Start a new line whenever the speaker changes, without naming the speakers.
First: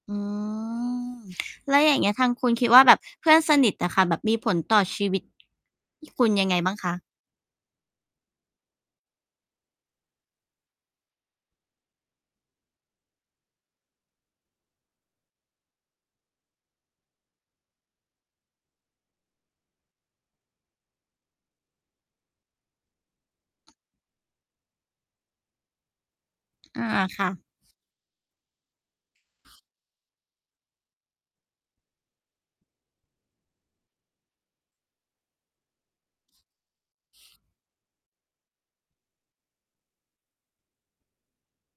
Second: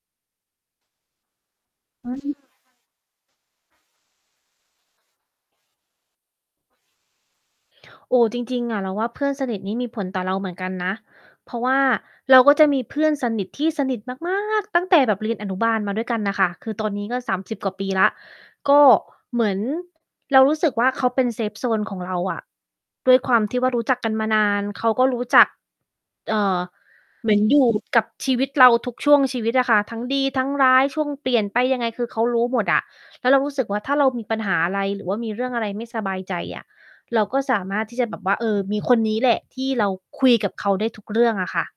อืม แล้วอย่างเง
อ
ี้
ื
ย
อ
ท
ฮ
าง
ึ
คุณคิดว่าแบบเพื่อนสนิทน่ะค่ะ แบบมีผลต่อชีวิต คุณยังไงบ้างคะ?
โอ้ จริง ๆ อะ เราว่าเพื่อนสนิทนี้มีผลต่อเราเหมือนกันนะ เพราะว่าเราก็จะมีเพื่อนสนิทที่สนิทมาก มาก ตั้งแต่แบบเรียนอนุบาลมาด้วยกันน่ะค่ะ คือตอนนี้ก็ 30 กว่าปีแล้ว ก็เหมือน เรารู้สึกว่า เขาเป็น เซฟโซน ของเราอะ ด้วยความที่ว่ารู้จักกันมานาน เขาก็รู้จัก เอ่อ
อา ค
เ
่
หม
ะ
ือนอยู่ กับชีวิตเราทุกช่วงชีวิตอะค่ะ ทั้งดีทั้งร้าย ช่วงเปลี่ยนไปยังไง คือเขารู้หมดอะ แล้วเรารู้สึกว่า ถ้าเรามีปัญหาอะไร หรือว่ามีเรื่องอะไรไม่สบายใจอะ เราก็สามารถที่จะแบบว่า เออ มีคนนี้แหละที่เราคุยกับเขาได้ทุกเรื่องอะค่ะ